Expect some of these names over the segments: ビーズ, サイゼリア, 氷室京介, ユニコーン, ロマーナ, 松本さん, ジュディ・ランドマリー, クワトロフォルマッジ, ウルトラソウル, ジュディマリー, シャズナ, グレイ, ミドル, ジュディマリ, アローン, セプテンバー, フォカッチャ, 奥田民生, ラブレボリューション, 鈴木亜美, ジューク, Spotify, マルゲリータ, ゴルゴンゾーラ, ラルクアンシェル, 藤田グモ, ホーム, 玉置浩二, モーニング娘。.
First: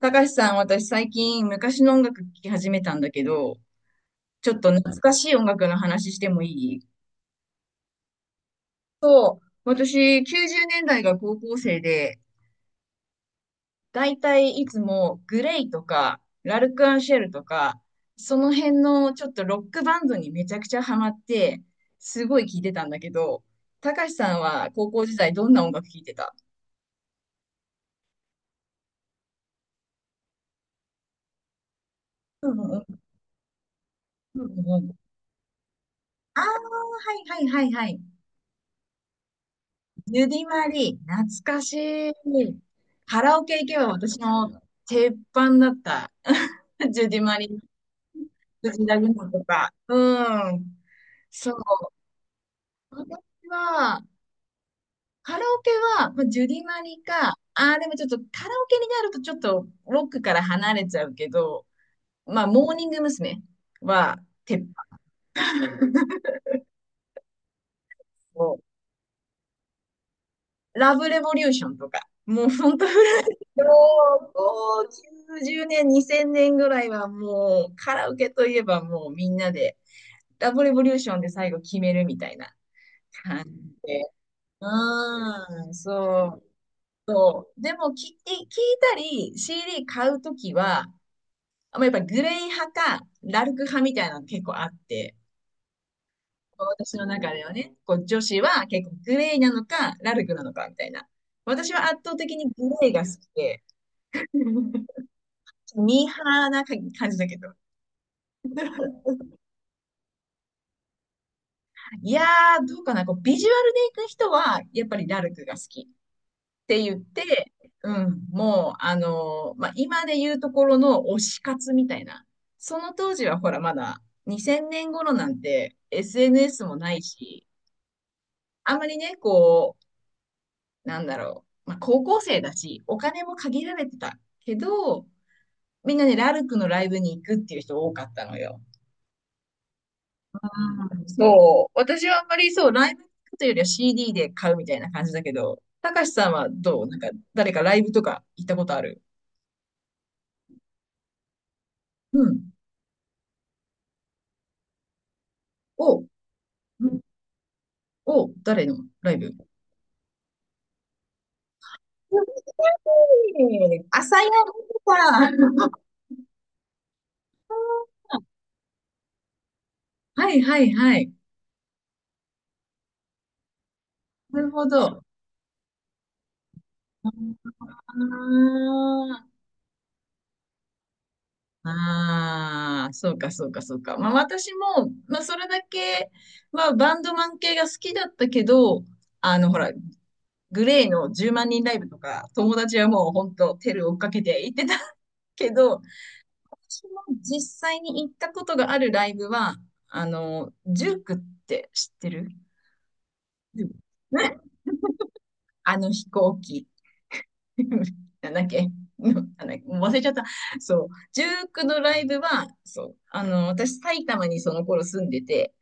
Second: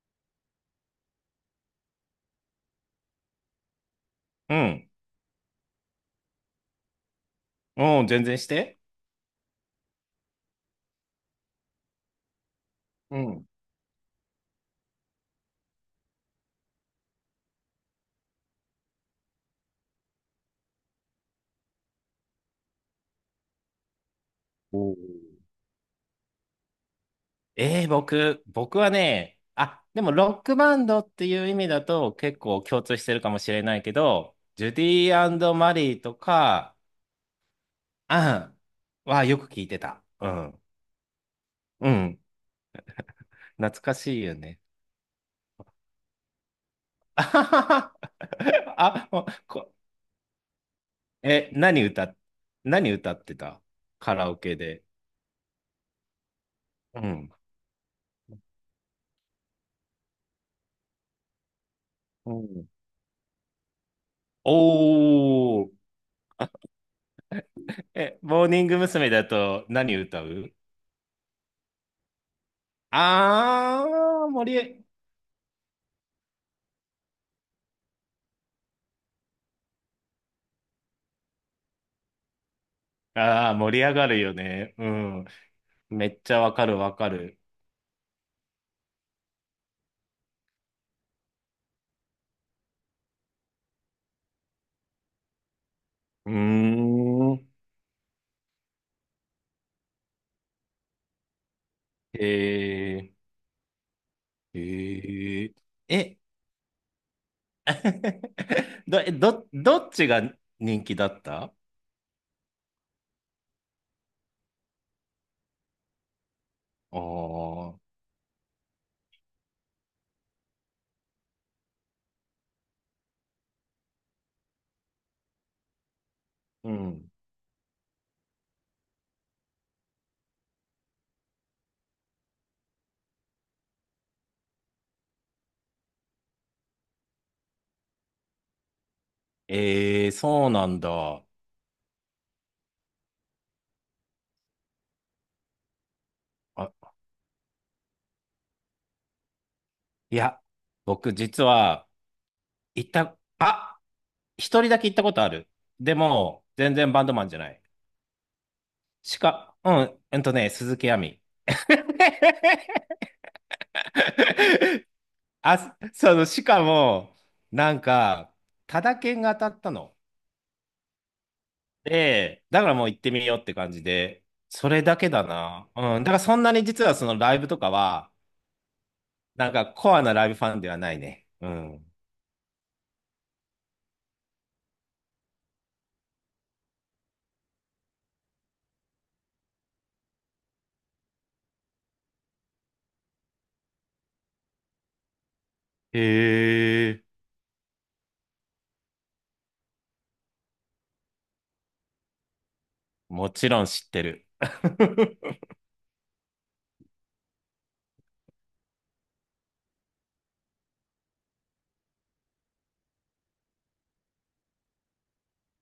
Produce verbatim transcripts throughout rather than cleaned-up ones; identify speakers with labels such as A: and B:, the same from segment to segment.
A: たかしさん、私最近昔の音楽聴き始めたんだけど、ち
B: う
A: ょっと
B: ん。
A: 懐かしい音楽の話してもいい？
B: うん、全然して。
A: 私、きゅうじゅうねんだいが高校生で、
B: うん。
A: だいたいいつもグレイとか、ラルクアンシェルとか、その辺のちょっとロックバンドにめちゃくちゃハマって、すごい聴いてたんだけど、たかしさんは
B: お
A: 高
B: ー
A: 校時代どんな音楽聴いてた？
B: えー、僕、僕はね、あ、でもロックバンドっていう意味だと結
A: う
B: 構共通
A: ん
B: してるかもしれないけど、
A: うんう
B: ジ
A: ん
B: ュ
A: う
B: デ
A: ん。
B: ィマリーと
A: ああ、
B: か、
A: はいはいはいはい。
B: あんはよく聞いてた。
A: ゆ
B: う
A: り
B: ん。
A: まり、懐かし
B: う
A: い。
B: ん。
A: カラオケ行け
B: 懐
A: ば
B: か
A: 私
B: しいよ
A: の
B: ね。
A: 鉄板だった。ジュディ
B: あ
A: マ
B: は
A: リ、
B: はは
A: 藤田グ
B: あもう
A: モとか。
B: こ、
A: うん。
B: え、
A: そう。
B: 何歌、何歌って
A: 私
B: た、
A: は、
B: カラオケで？
A: カラオケは、まあ、ジュディマ
B: う
A: リか、
B: ん。
A: ああ、でもちょっとカラオケになるとちょっとロックから離れちゃうけど、
B: う
A: まあ、
B: ん
A: モーニング娘。は、鉄板
B: おー。え、モー
A: を、
B: ニング娘。だと何歌う？
A: ラブレボリューションとか、もう本当も
B: あー、
A: う、
B: 盛り、
A: こう、ゼロねん、にせんねんぐらいはもう、カラオケといえばもうみんなで、ラブレボリューションで最後決めるみたいな。
B: あー、盛り
A: で
B: 上がるよ
A: う
B: ね。うん。
A: ーん、
B: めっちゃ
A: そ
B: わかるわかる。
A: う。でも、聞い聞いたり、シーディー 買うときは、まあやっぱグレイ派か、ラルク派みたいなの結構あって、
B: うー
A: 私の中では
B: ん。
A: ね、こう女子は結構グレイなのか、ラルクなのかみたいな。私は圧倒的にグレイが好
B: え
A: きで、
B: ー、えー、
A: ミー
B: え、
A: ハーな感じだけど。
B: ど、えど、どっちが人気だった？あ
A: いやー、どうかな、こう、ビジュアルで行く人は、やっぱりラルクが好きって
B: あ
A: 言って、う
B: ー、
A: ん、もう、あのーまあ、今で言うところの推し活みたいな。その当時は、ほら、まだにせんねん頃なんて エスエヌエス
B: う
A: もない
B: ん。
A: し、あんまりね、こう、なんだろう、まあ、高校生だし、お金も限られてたけど、みんなね、ラルクのライブに行くっていう人多かったのよ。
B: えー、そうなんだ。
A: そう。私はあんまりそう、ライブというよりは シーディー で買うみたいな感じだけど、たかしさんはどう
B: あ、
A: なんか、誰かライブとか行ったことある？
B: いや、僕実は、
A: うん。
B: 行った、あ、一人だけ行ったことある。で
A: お、
B: も、全
A: う
B: 然
A: ん
B: バンドマンじゃない。
A: お、誰のライ
B: し
A: ブ？
B: か、うん、えっとね、鈴木亜美。
A: 朝やさん。
B: あ、その、しかも、なんか、タダ券が当たったの。
A: はいはいはい。
B: で、だからもう行ってみようって感じで、
A: なるほ
B: それだ
A: ど。
B: けだな。うん。だからそんなに実はそのライブ
A: あ
B: とかは、
A: あ、
B: なんかコアなライブファンではないね。うん。
A: ああ、そうかそうかそうか。まあ私も、まあそれだけはバンドマン系が好きだったけど、あのほら、グレーのじゅうまん人ライブとか、友達はもう本当テル追っかけて行ってたけど、
B: へ
A: 私も
B: え、
A: 実際に行ったことがあるライブは、あの、ジュークって知ってる？
B: もち
A: う
B: ろん
A: ん
B: 知ってる。
A: ね あの飛行機。なんだっけのなんだっけもう忘れちゃった。そう。ジュークのライブは、そう。あの、私、埼玉にその頃住んでて、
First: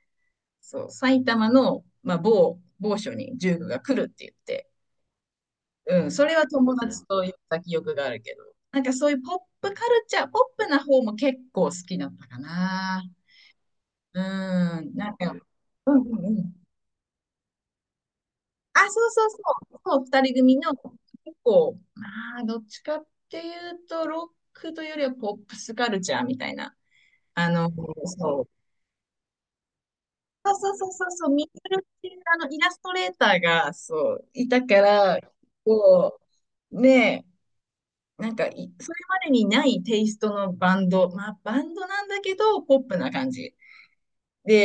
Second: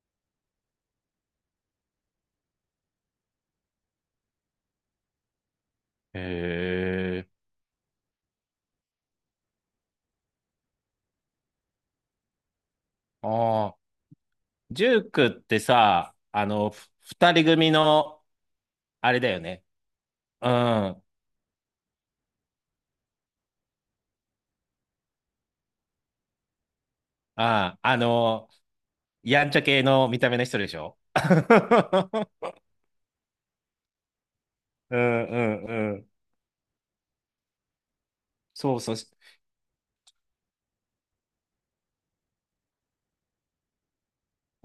A: そう。埼玉の、まあ、某、某所にジュークが来るって言って、うん、
B: へ
A: それは友達と行っ
B: え、
A: た記憶があるけど。なんかそういうポップカルチャー、ポップな方も結構好きだったかな。
B: ああ、
A: う
B: ジ
A: ん、
B: ュ
A: な
B: ー
A: ん
B: クっ
A: か、
B: て
A: うんう
B: さ、
A: んう
B: あ
A: ん。
B: の、ふ二人組の、
A: あ、そう
B: あれ
A: そ
B: だ
A: うそ
B: よね。
A: う、そう、二人
B: うん。
A: 組の
B: あ
A: 結構、まあ、どっちかっていうと、ロックというよりはポップスカルチャーみたいな。あの、
B: あ、あ
A: そ
B: の、
A: う。
B: やんちゃ系の見た目の
A: そう
B: 人で
A: そ
B: し
A: うそう
B: ょ？
A: そうそう、ミドルっていう あのイラストレーターが、そう、いたか
B: う
A: ら、
B: んうんうん。
A: こう、ねえ、なんかい、
B: そう
A: そ
B: そう。
A: れまでにないテイストのバンド。まあ、バンドなんだけど、ポップな感じ。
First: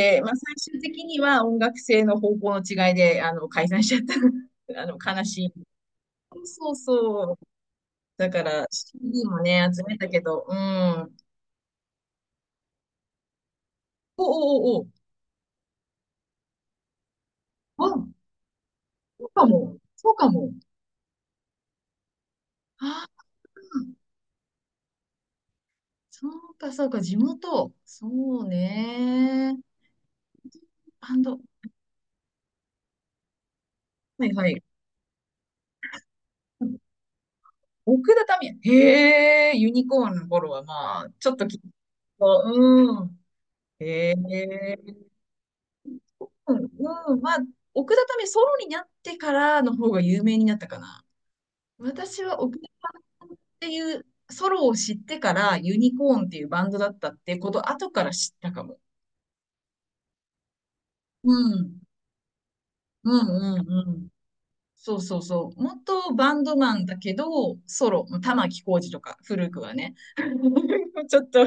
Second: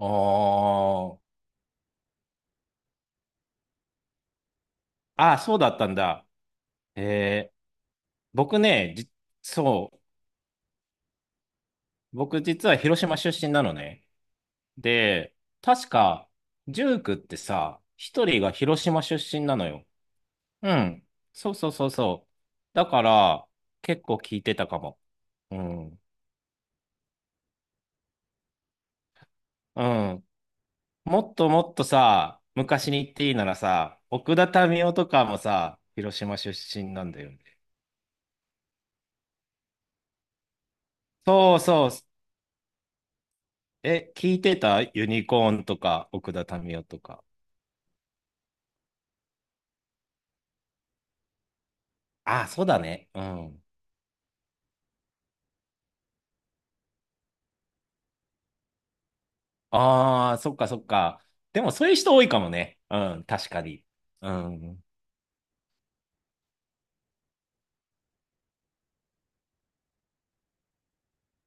B: あ
A: まあ、最終的には音楽性の方向の違いで、あの、解散しちゃった。あの、悲
B: あ。あ、
A: しい。
B: そうだったんだ。
A: そうそう。
B: えー、
A: だか
B: 僕
A: ら、
B: ね、じ、
A: シーディー もね、集
B: そ
A: め
B: う。
A: たけど、うん。
B: 僕実は広島出身なのね。
A: おおお
B: で、確か、ジュー区ってさ、
A: お。あ、
B: 一人が広島出
A: そうか
B: 身なの
A: も。
B: よ。
A: そうかも。
B: うん。そうそうそうそう。だか
A: ああ、
B: ら、結構聞いてたかも。うん。
A: そうか、そうか、地元。そうね。
B: うん。
A: バ
B: も
A: ン
B: っ
A: ド。
B: ともっとさ、昔に言っていいならさ、
A: はい
B: 奥田
A: はい。
B: 民生とかもさ、広島出身なんだよね。
A: 奥田民生。へえ、ユニコーンの頃はまあ、ちょっとき
B: そ
A: っ
B: うそう
A: と、うん。へ
B: え、聞いてた
A: え、
B: ユニコーンとか、奥田
A: うん、
B: 民生と
A: うん。
B: か。
A: まあ、奥田民生ソロになってからの方が有名になったかな。私は
B: ああ、
A: 奥
B: そう
A: 田
B: だね。う
A: さんっ
B: ん。
A: ていうソロを知ってからユニコーンっていうバンドだったってこと後から知ったかも。
B: ああ、そっかそっか。
A: う
B: でも
A: ん。
B: そういう人多いかもね。
A: う
B: うん、確
A: ん
B: か
A: うん
B: に。
A: うん。
B: うん。
A: そうそうそう。元バンドマンだけど、ソロ、玉置浩二とか、古くはね。ちょっと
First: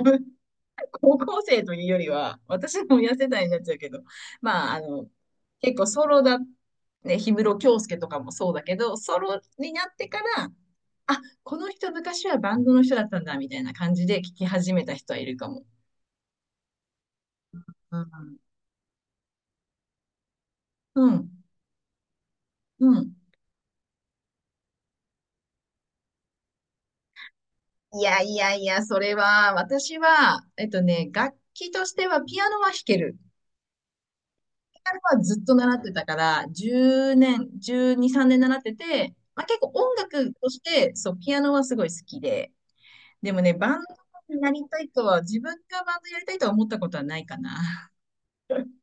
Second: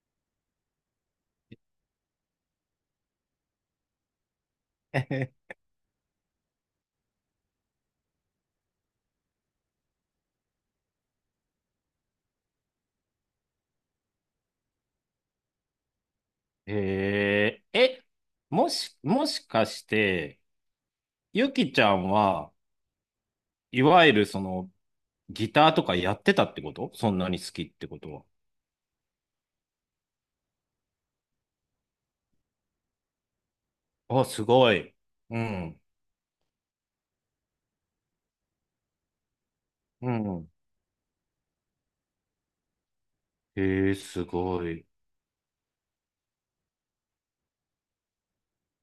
A: 高校生と いうよりは、私も痩せたになっちゃうけど、まあ、あの、結構ソロだ、ね、氷室京介とかもそうだけど、ソロになってから、あ、この人昔はバンドの人だったんだ、みたいな感じで聞き始めた人はいるかも。
B: えー、
A: う
B: え、
A: ん。
B: もし、もしかして、
A: うん。
B: ゆきちゃんは、いわゆるその、ギターとかやってたってこと、そんなに好きってこ
A: い
B: と
A: や
B: は？
A: いやいや、それは、私は、えっとね、楽器としてはピアノは弾ける。
B: あ、すご
A: ピア
B: い。
A: ノはず
B: う
A: っと習
B: ん。
A: ってたから、じゅうねん、じゅうに、さんねん習ってて、まあ、結構音
B: う
A: 楽と
B: ん。
A: して、そう、ピアノはすごい好きで、でもね、
B: え
A: バン
B: ー、す
A: ドになり
B: ご
A: た
B: い。
A: いとは、自分がバンドやりたいとは思ったことはないかな。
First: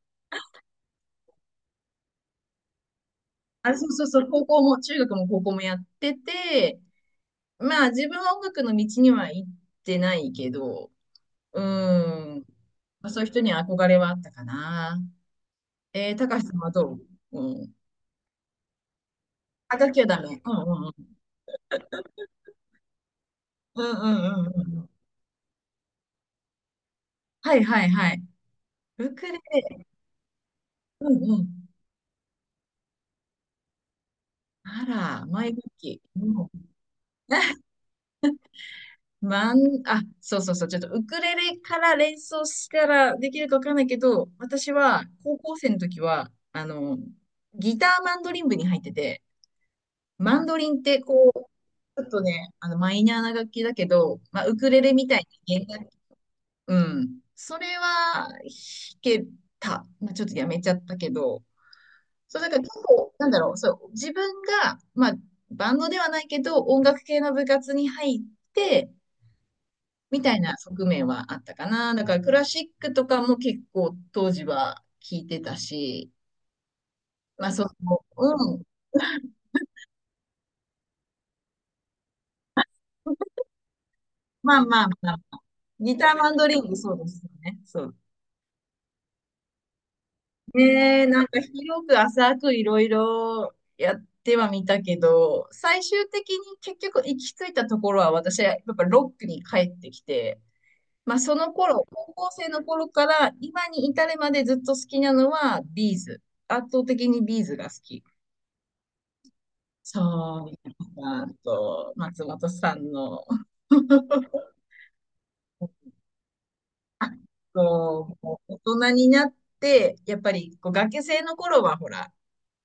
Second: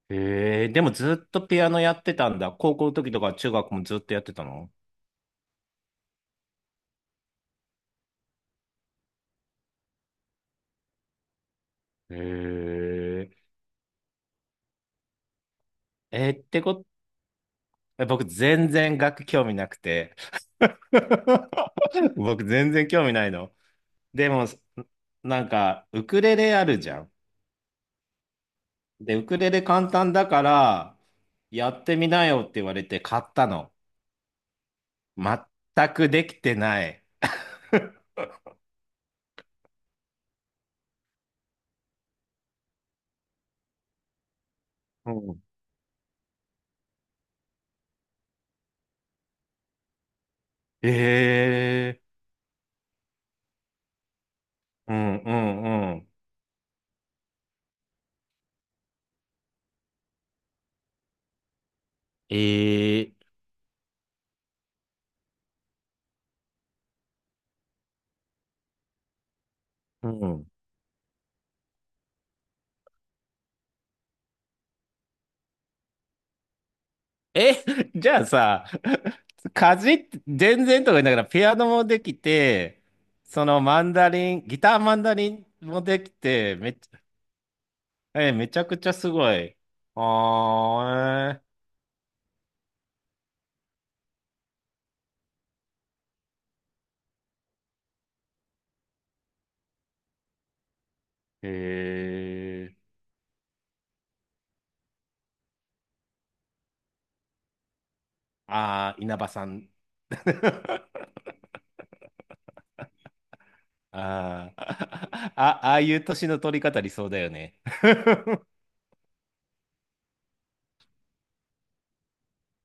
B: ええ、でもずっとピアノやってたんだ。高校の時とか中学
A: あ、
B: も
A: そう
B: ずっ
A: そう
B: とやっ
A: そう、
B: てた
A: 高校
B: の？
A: も、中学も高校もやってて、まあ自分は音楽の道には行ってないけど、うん、
B: え
A: まあ、そういう人には憧れはあったかな。えー、
B: え、えー
A: 高
B: っ
A: 橋さん
B: て
A: は
B: こと、
A: どう？うん。
B: え僕全然楽器興味な
A: あ、
B: く
A: 楽器は
B: て。
A: ダメ。うんうんうん。
B: 僕全然興味ないの。
A: うんう
B: でも、
A: んうんうん。
B: なんか、ウクレレあるじゃん。
A: はいはいはい。
B: で、
A: ウ
B: ウ
A: クレ
B: クレレ
A: レ。
B: 簡単だから、
A: うんうん。
B: やってみなよって言われて買ったの。
A: あら、マイ楽
B: 全
A: 器。
B: くでき
A: う
B: て
A: ん
B: ない。
A: マン、あ、そうそうそう、ちょっとウクレレから連想したらできるかわかんないけど、私は
B: う
A: 高
B: ん。
A: 校生の時は、あの、ギターマンドリン部に入ってて、マンドリンってこう、
B: ええ、
A: ちょっとね、あの、マイナーな楽器だけど、まあ、ウクレ
B: う
A: レみ
B: ん
A: たい
B: う
A: に弦楽
B: ん
A: 器、
B: うん。
A: うん。それは弾けた。まあ、ちょっとやめちゃったけど、そ
B: え
A: う、だから結
B: え、
A: 構、なんだろう、そう、自分が、まあ、バンドではないけど、音楽系の部活に入って、
B: う
A: みたい
B: ん。
A: な側面はあったかな。だからクラシックとかも結構当時は聴いてたし、まあ
B: え、
A: そ
B: じゃあ
A: う、うん。
B: さ、かじって、全然とか言いながら、ピアノもできて、そのマンダリン、
A: ま
B: ギ
A: あ
B: ター
A: まあ
B: マン
A: ま
B: ダ
A: あ、
B: リンも
A: ギ
B: で
A: タ
B: き
A: ーマンド
B: て、
A: リン
B: め
A: グ
B: っち
A: そう
B: ゃ、
A: ですよね。そう。
B: え、めちゃくちゃすごい。
A: ねえ、なんか
B: あ
A: 広く浅くいろいろやってはみたけど、最終的に結局行き着いたところは私はやっぱロックに帰ってきて、まあそ
B: ー、
A: の頃、
B: え
A: 高校生の
B: ー、へ
A: 頃から今に至るまでずっと好きなのはビーズ。圧倒的にビーズが好き。
B: あー、稲葉さん。
A: そう、皆さんと松本さんの、
B: あー、あ、ああいう年の取り方理想
A: あ、
B: だよね。
A: こう、も う大人になって、やっぱりこう学生の頃はほら、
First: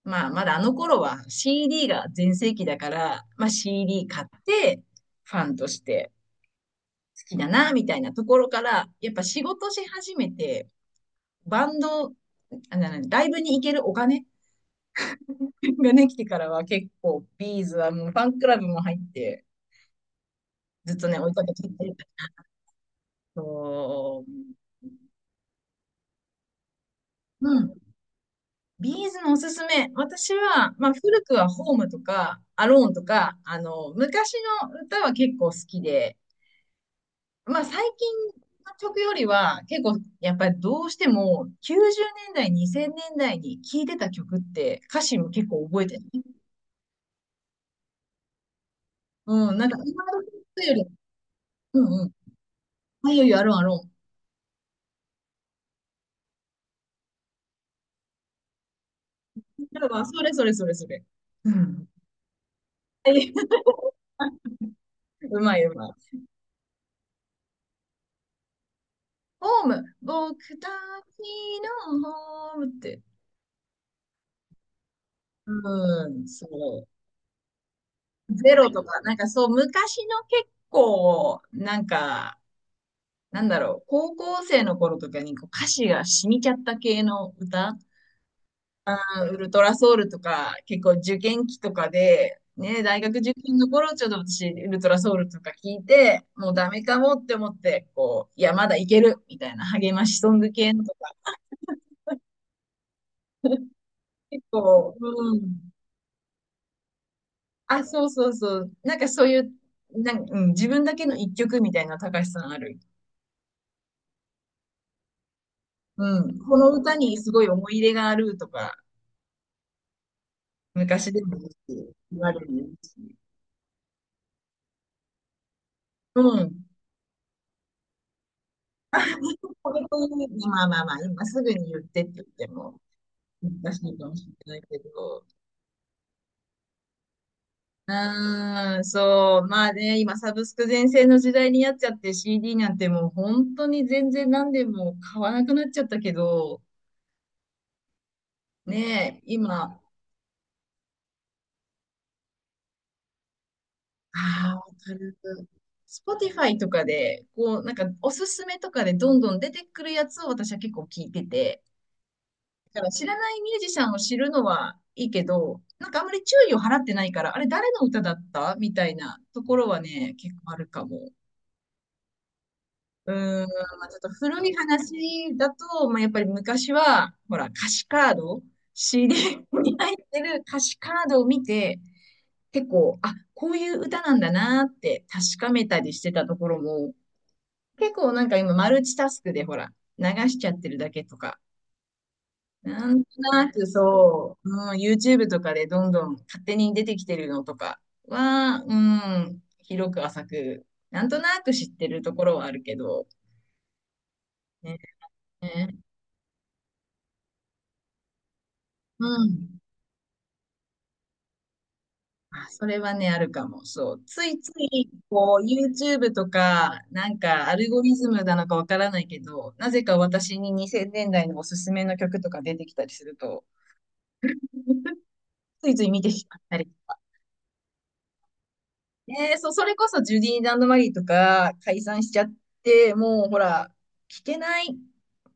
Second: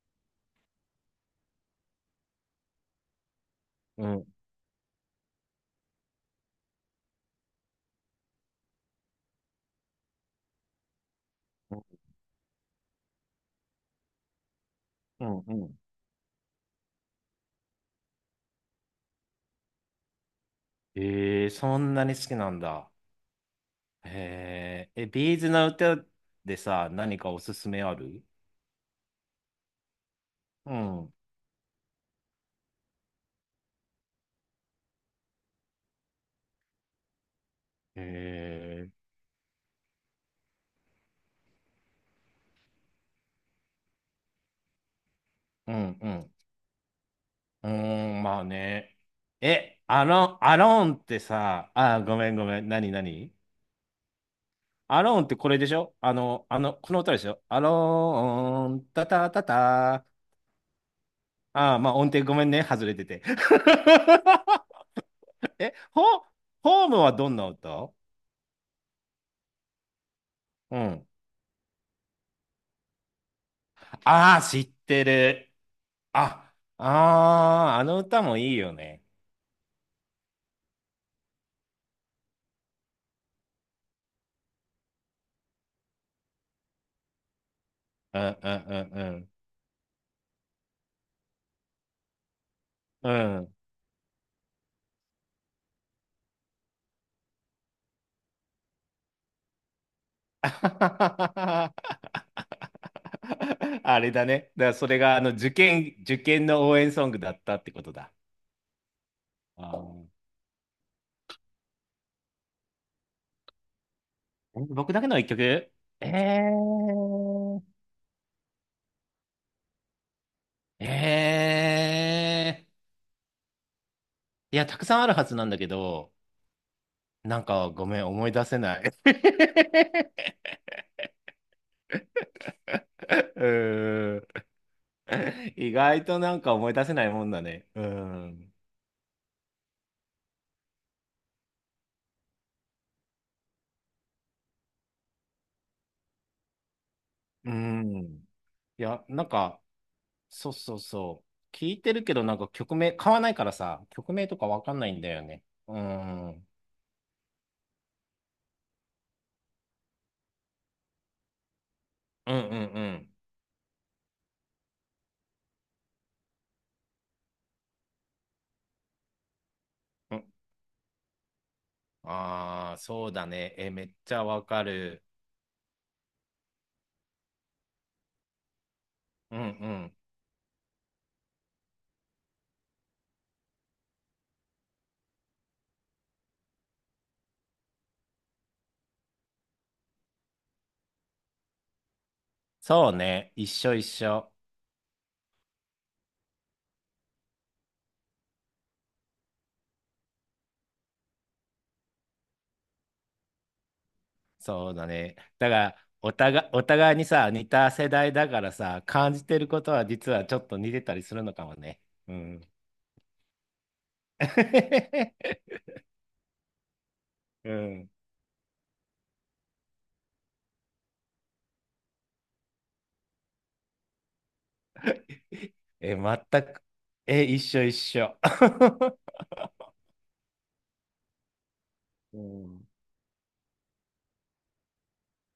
A: まあまだあの頃は シーディー が全盛期だから、まあ
B: う
A: シーディー 買
B: ん、
A: ってファンとして好きだな、みたいなところから、やっぱ仕事し始めて、バンド、あななライブに行けるお金
B: うん、うん。
A: がね、来てからは結構ビーズはもうファンクラブも入って、ずっとね、追いか
B: えー、
A: けていっ
B: そ
A: て
B: ん
A: る
B: な
A: か
B: に好き
A: ら。
B: なんだ。
A: そう。
B: へえ、え、ビーズの歌でさ、何かお
A: う
B: すす
A: ん
B: めある？
A: ビーズのおすすめ。私は、
B: う
A: まあ、
B: ん。
A: 古くはホームとか、アローンとか、あの、昔の歌は結構好きで、まあ、最
B: へ
A: 近の
B: え、
A: 曲よりは、結構、やっぱりどうしても、きゅうじゅうねんだい、にせんねんだいに聴いてた曲って、歌詞も結構
B: う
A: 覚えて
B: ん
A: る。
B: うん。うーん、まあね。
A: うん、なんか、
B: え、
A: 今
B: ア
A: の曲
B: ロン、ア
A: より、
B: ロンってさ、
A: うん
B: あ、
A: うん。
B: ごめんごめん。何
A: あ、いよい
B: 何
A: よ、アローン、アローン。
B: アローンってこれでしょ、あの、あの、この歌でしょ？アローン、タタタ
A: だから
B: タ。
A: それそれそれそれ。う
B: ああ、
A: ん。
B: まあ音程ごめんね。外れてて。
A: うまいう
B: え、
A: ま
B: ホ、
A: い。
B: ホームはどんな歌？
A: ホーム、僕たち
B: うん。
A: のホームって。
B: ああ、知ってる。
A: うん、そ
B: あ、あ
A: う。
B: あ、あの歌もい
A: ゼ
B: い
A: ロ
B: よ
A: とか、
B: ね。
A: なんかそう、昔の結構、なんか、なんだろう、高校生の頃とかにこう歌詞が染みちゃった系の歌、
B: うんう
A: あ
B: ん
A: ウルトラソウルとか、結構受験期とかで、ね、大
B: うん
A: 学
B: う
A: 受
B: ん。うん。
A: 験の頃、ちょっと私、ウルトラソウルとか聞いて、もうダメかもって思って、こう、いや、まだいける、みたいな励ましソング系のとか、
B: あれだ
A: 結
B: ね。だからそ
A: 構、
B: れがあの
A: う
B: 受
A: ん。
B: 験、受験の応援ソングだったってこ
A: あ、
B: と
A: そう
B: だ。
A: そうそう。なんかそういう、
B: あー
A: なんうん、自分だけの一曲みたいな、高橋さんある。
B: え僕だけの一曲？え
A: うん、この歌にすごい
B: ー、
A: 思い入れがあるとか、昔でもいいし、言われる
B: え
A: し。
B: ー、いや、たくさんあるはずなんだけど、
A: うん。
B: なんかごめん、思い出せない。
A: これという、まあまあまあ、今すぐに言ってって言っても
B: う
A: 難しいかも
B: ー
A: し
B: ん。
A: れないけど。
B: 意外となんか思い出せないもんだね。う
A: う
B: ん。
A: ーん、そう。まあね、今サブスク全盛の時代になっちゃって シーディー なんてもう本当に全然何でも買わなくなっちゃったけど、
B: うん。いや、
A: ねえ、
B: なんか、
A: 今
B: そうそうそう。聞いてるけど、なんか曲名、買わないからさ、曲名とか
A: ああ、わ
B: わかんな
A: か
B: いんだ
A: る。
B: よね。うん。う
A: Spotify とかで、こう、なんか、おすすめとかでどんどん出てくるやつを私は結構聞いてて、
B: んうん
A: だから知
B: う
A: らないミュージシャンを知るのはいいけど、なんかあんまり注意を払ってないから、あれ誰の歌だったみたいなところはね、
B: ん。うん
A: 結構あるかも。
B: ああ、そ
A: う
B: う
A: ー
B: だ
A: ん、ま
B: ね。え、め
A: あ、
B: っ
A: ちょっと
B: ちゃわ
A: 古い
B: かる。
A: 話だと、まあ、やっぱり昔は、ほら、歌詞カード、
B: うんう
A: シーディー に入
B: ん。
A: ってる歌詞カードを見て、結構、あ、こういう歌なんだなって確かめたりしてたところも、結構なんか今マルチタスクでほら、流しちゃってるだけとか、
B: そ
A: な
B: う
A: んと
B: ね。一
A: なく
B: 緒一緒。
A: そう、うん、YouTube とかでどんどん勝手に出てきてるのとかは、うん、広く浅く、なんとなく知ってるところはあるけど、
B: そう
A: ね、
B: だね。だか
A: ね
B: ら、お互い、お互いにさ、似た世代だからさ、
A: う
B: 感じてる
A: ん。
B: ことは実はちょっと似てたりするのかもね。うん。
A: まあ、それはね、あるかも。そう。ついつい、こう、YouTube とか、なんか、
B: う
A: アルゴ
B: ん。
A: リズムなのかわからないけど、なぜか私ににせんねんだいのおすすめの曲とか出てきたりすると、ついつい
B: え、
A: 見てしまっ
B: 全
A: た
B: く。
A: り。
B: え、一緒一緒。
A: ね、そう、それこそジュディ・ランドマリーとか解散し
B: う
A: ちゃっ
B: ん
A: て、もうほら、聞けない、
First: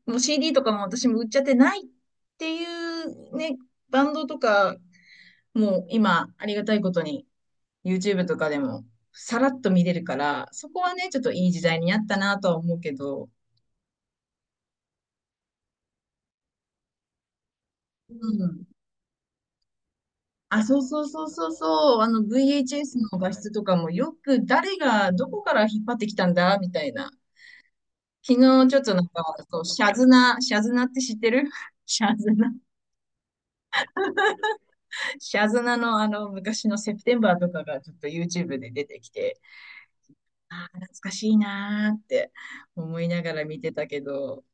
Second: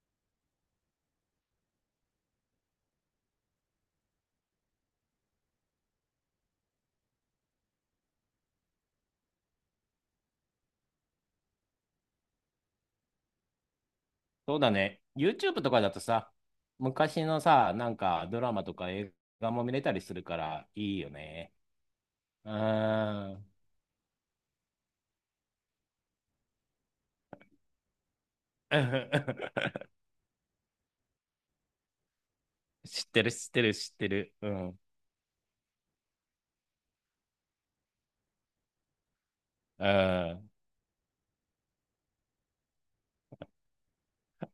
A: もう シーディー とかも私も売っちゃってないっていうね、バンドとか、もう今、ありがたいことに YouTube とかでもさらっと見れるから、そこはね、ちょっといい時代になったなとは思うけど、
B: そうだね。YouTube とかだとさ、昔のさ、なん
A: う
B: かドラマ
A: ん。
B: とか映画も見れたりするか
A: あ、
B: ら
A: そう
B: いい
A: そう
B: よ
A: そうそう
B: ね。
A: そう、あの
B: う
A: ブイエイチエス の画
B: ー
A: 質
B: ん。
A: とかもよく誰がどこから引っ張ってきたんだみたいな。昨日ちょっとなんか、そう、シャズナ、シャズナって知ってる シャズナ、
B: 知ってる、知ってる、知ってる。うん。
A: シャズナのあの昔のセプテンバーとかがちょっと YouTube で出てきて、
B: うん。
A: ああ、懐かしいなーって思いながら見てたけど、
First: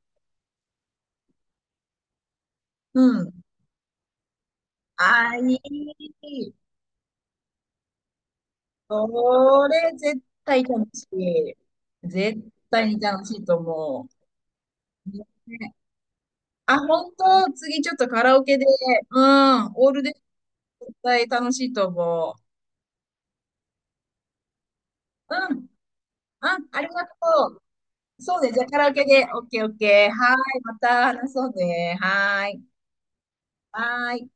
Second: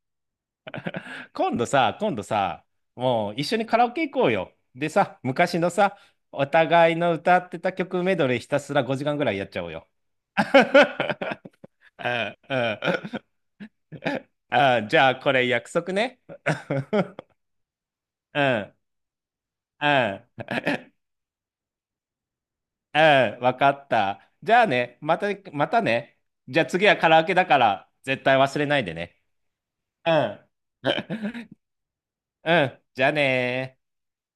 B: 今度さ、今度さ、
A: う
B: も
A: ん。
B: う一緒にカラオケ行こうよ。でさ、
A: ああ、
B: 昔
A: い
B: のさ、お
A: い。
B: 互いの歌ってた曲メドレーひたすらごじかんぐらいやっちゃお
A: こ
B: うよ。
A: れ絶対 楽しい。
B: うん
A: 絶
B: う
A: 対に楽
B: ん
A: しいと思
B: あ、じゃ
A: う。
B: あこれ約
A: ね
B: 束ね。
A: あ、本当、次ちょっとカラ
B: う
A: オケで、
B: ん、
A: うん、
B: う
A: オールで
B: ん。
A: 絶対楽しいと思う。
B: うん、わかった。じゃあね、また、
A: うん、
B: またね。
A: あ、
B: じゃあ
A: あ
B: 次
A: り
B: は
A: が
B: カラオケだ
A: と
B: から、
A: う。
B: 絶対
A: そうね、
B: 忘
A: じゃあ
B: れ
A: カ
B: ない
A: ラオ
B: で
A: ケ
B: ね。
A: で、オッケーオッケー。
B: う
A: は
B: ん。
A: ーい、また話そう ね。はー
B: う
A: い。
B: ん、じゃあねー。
A: はーい。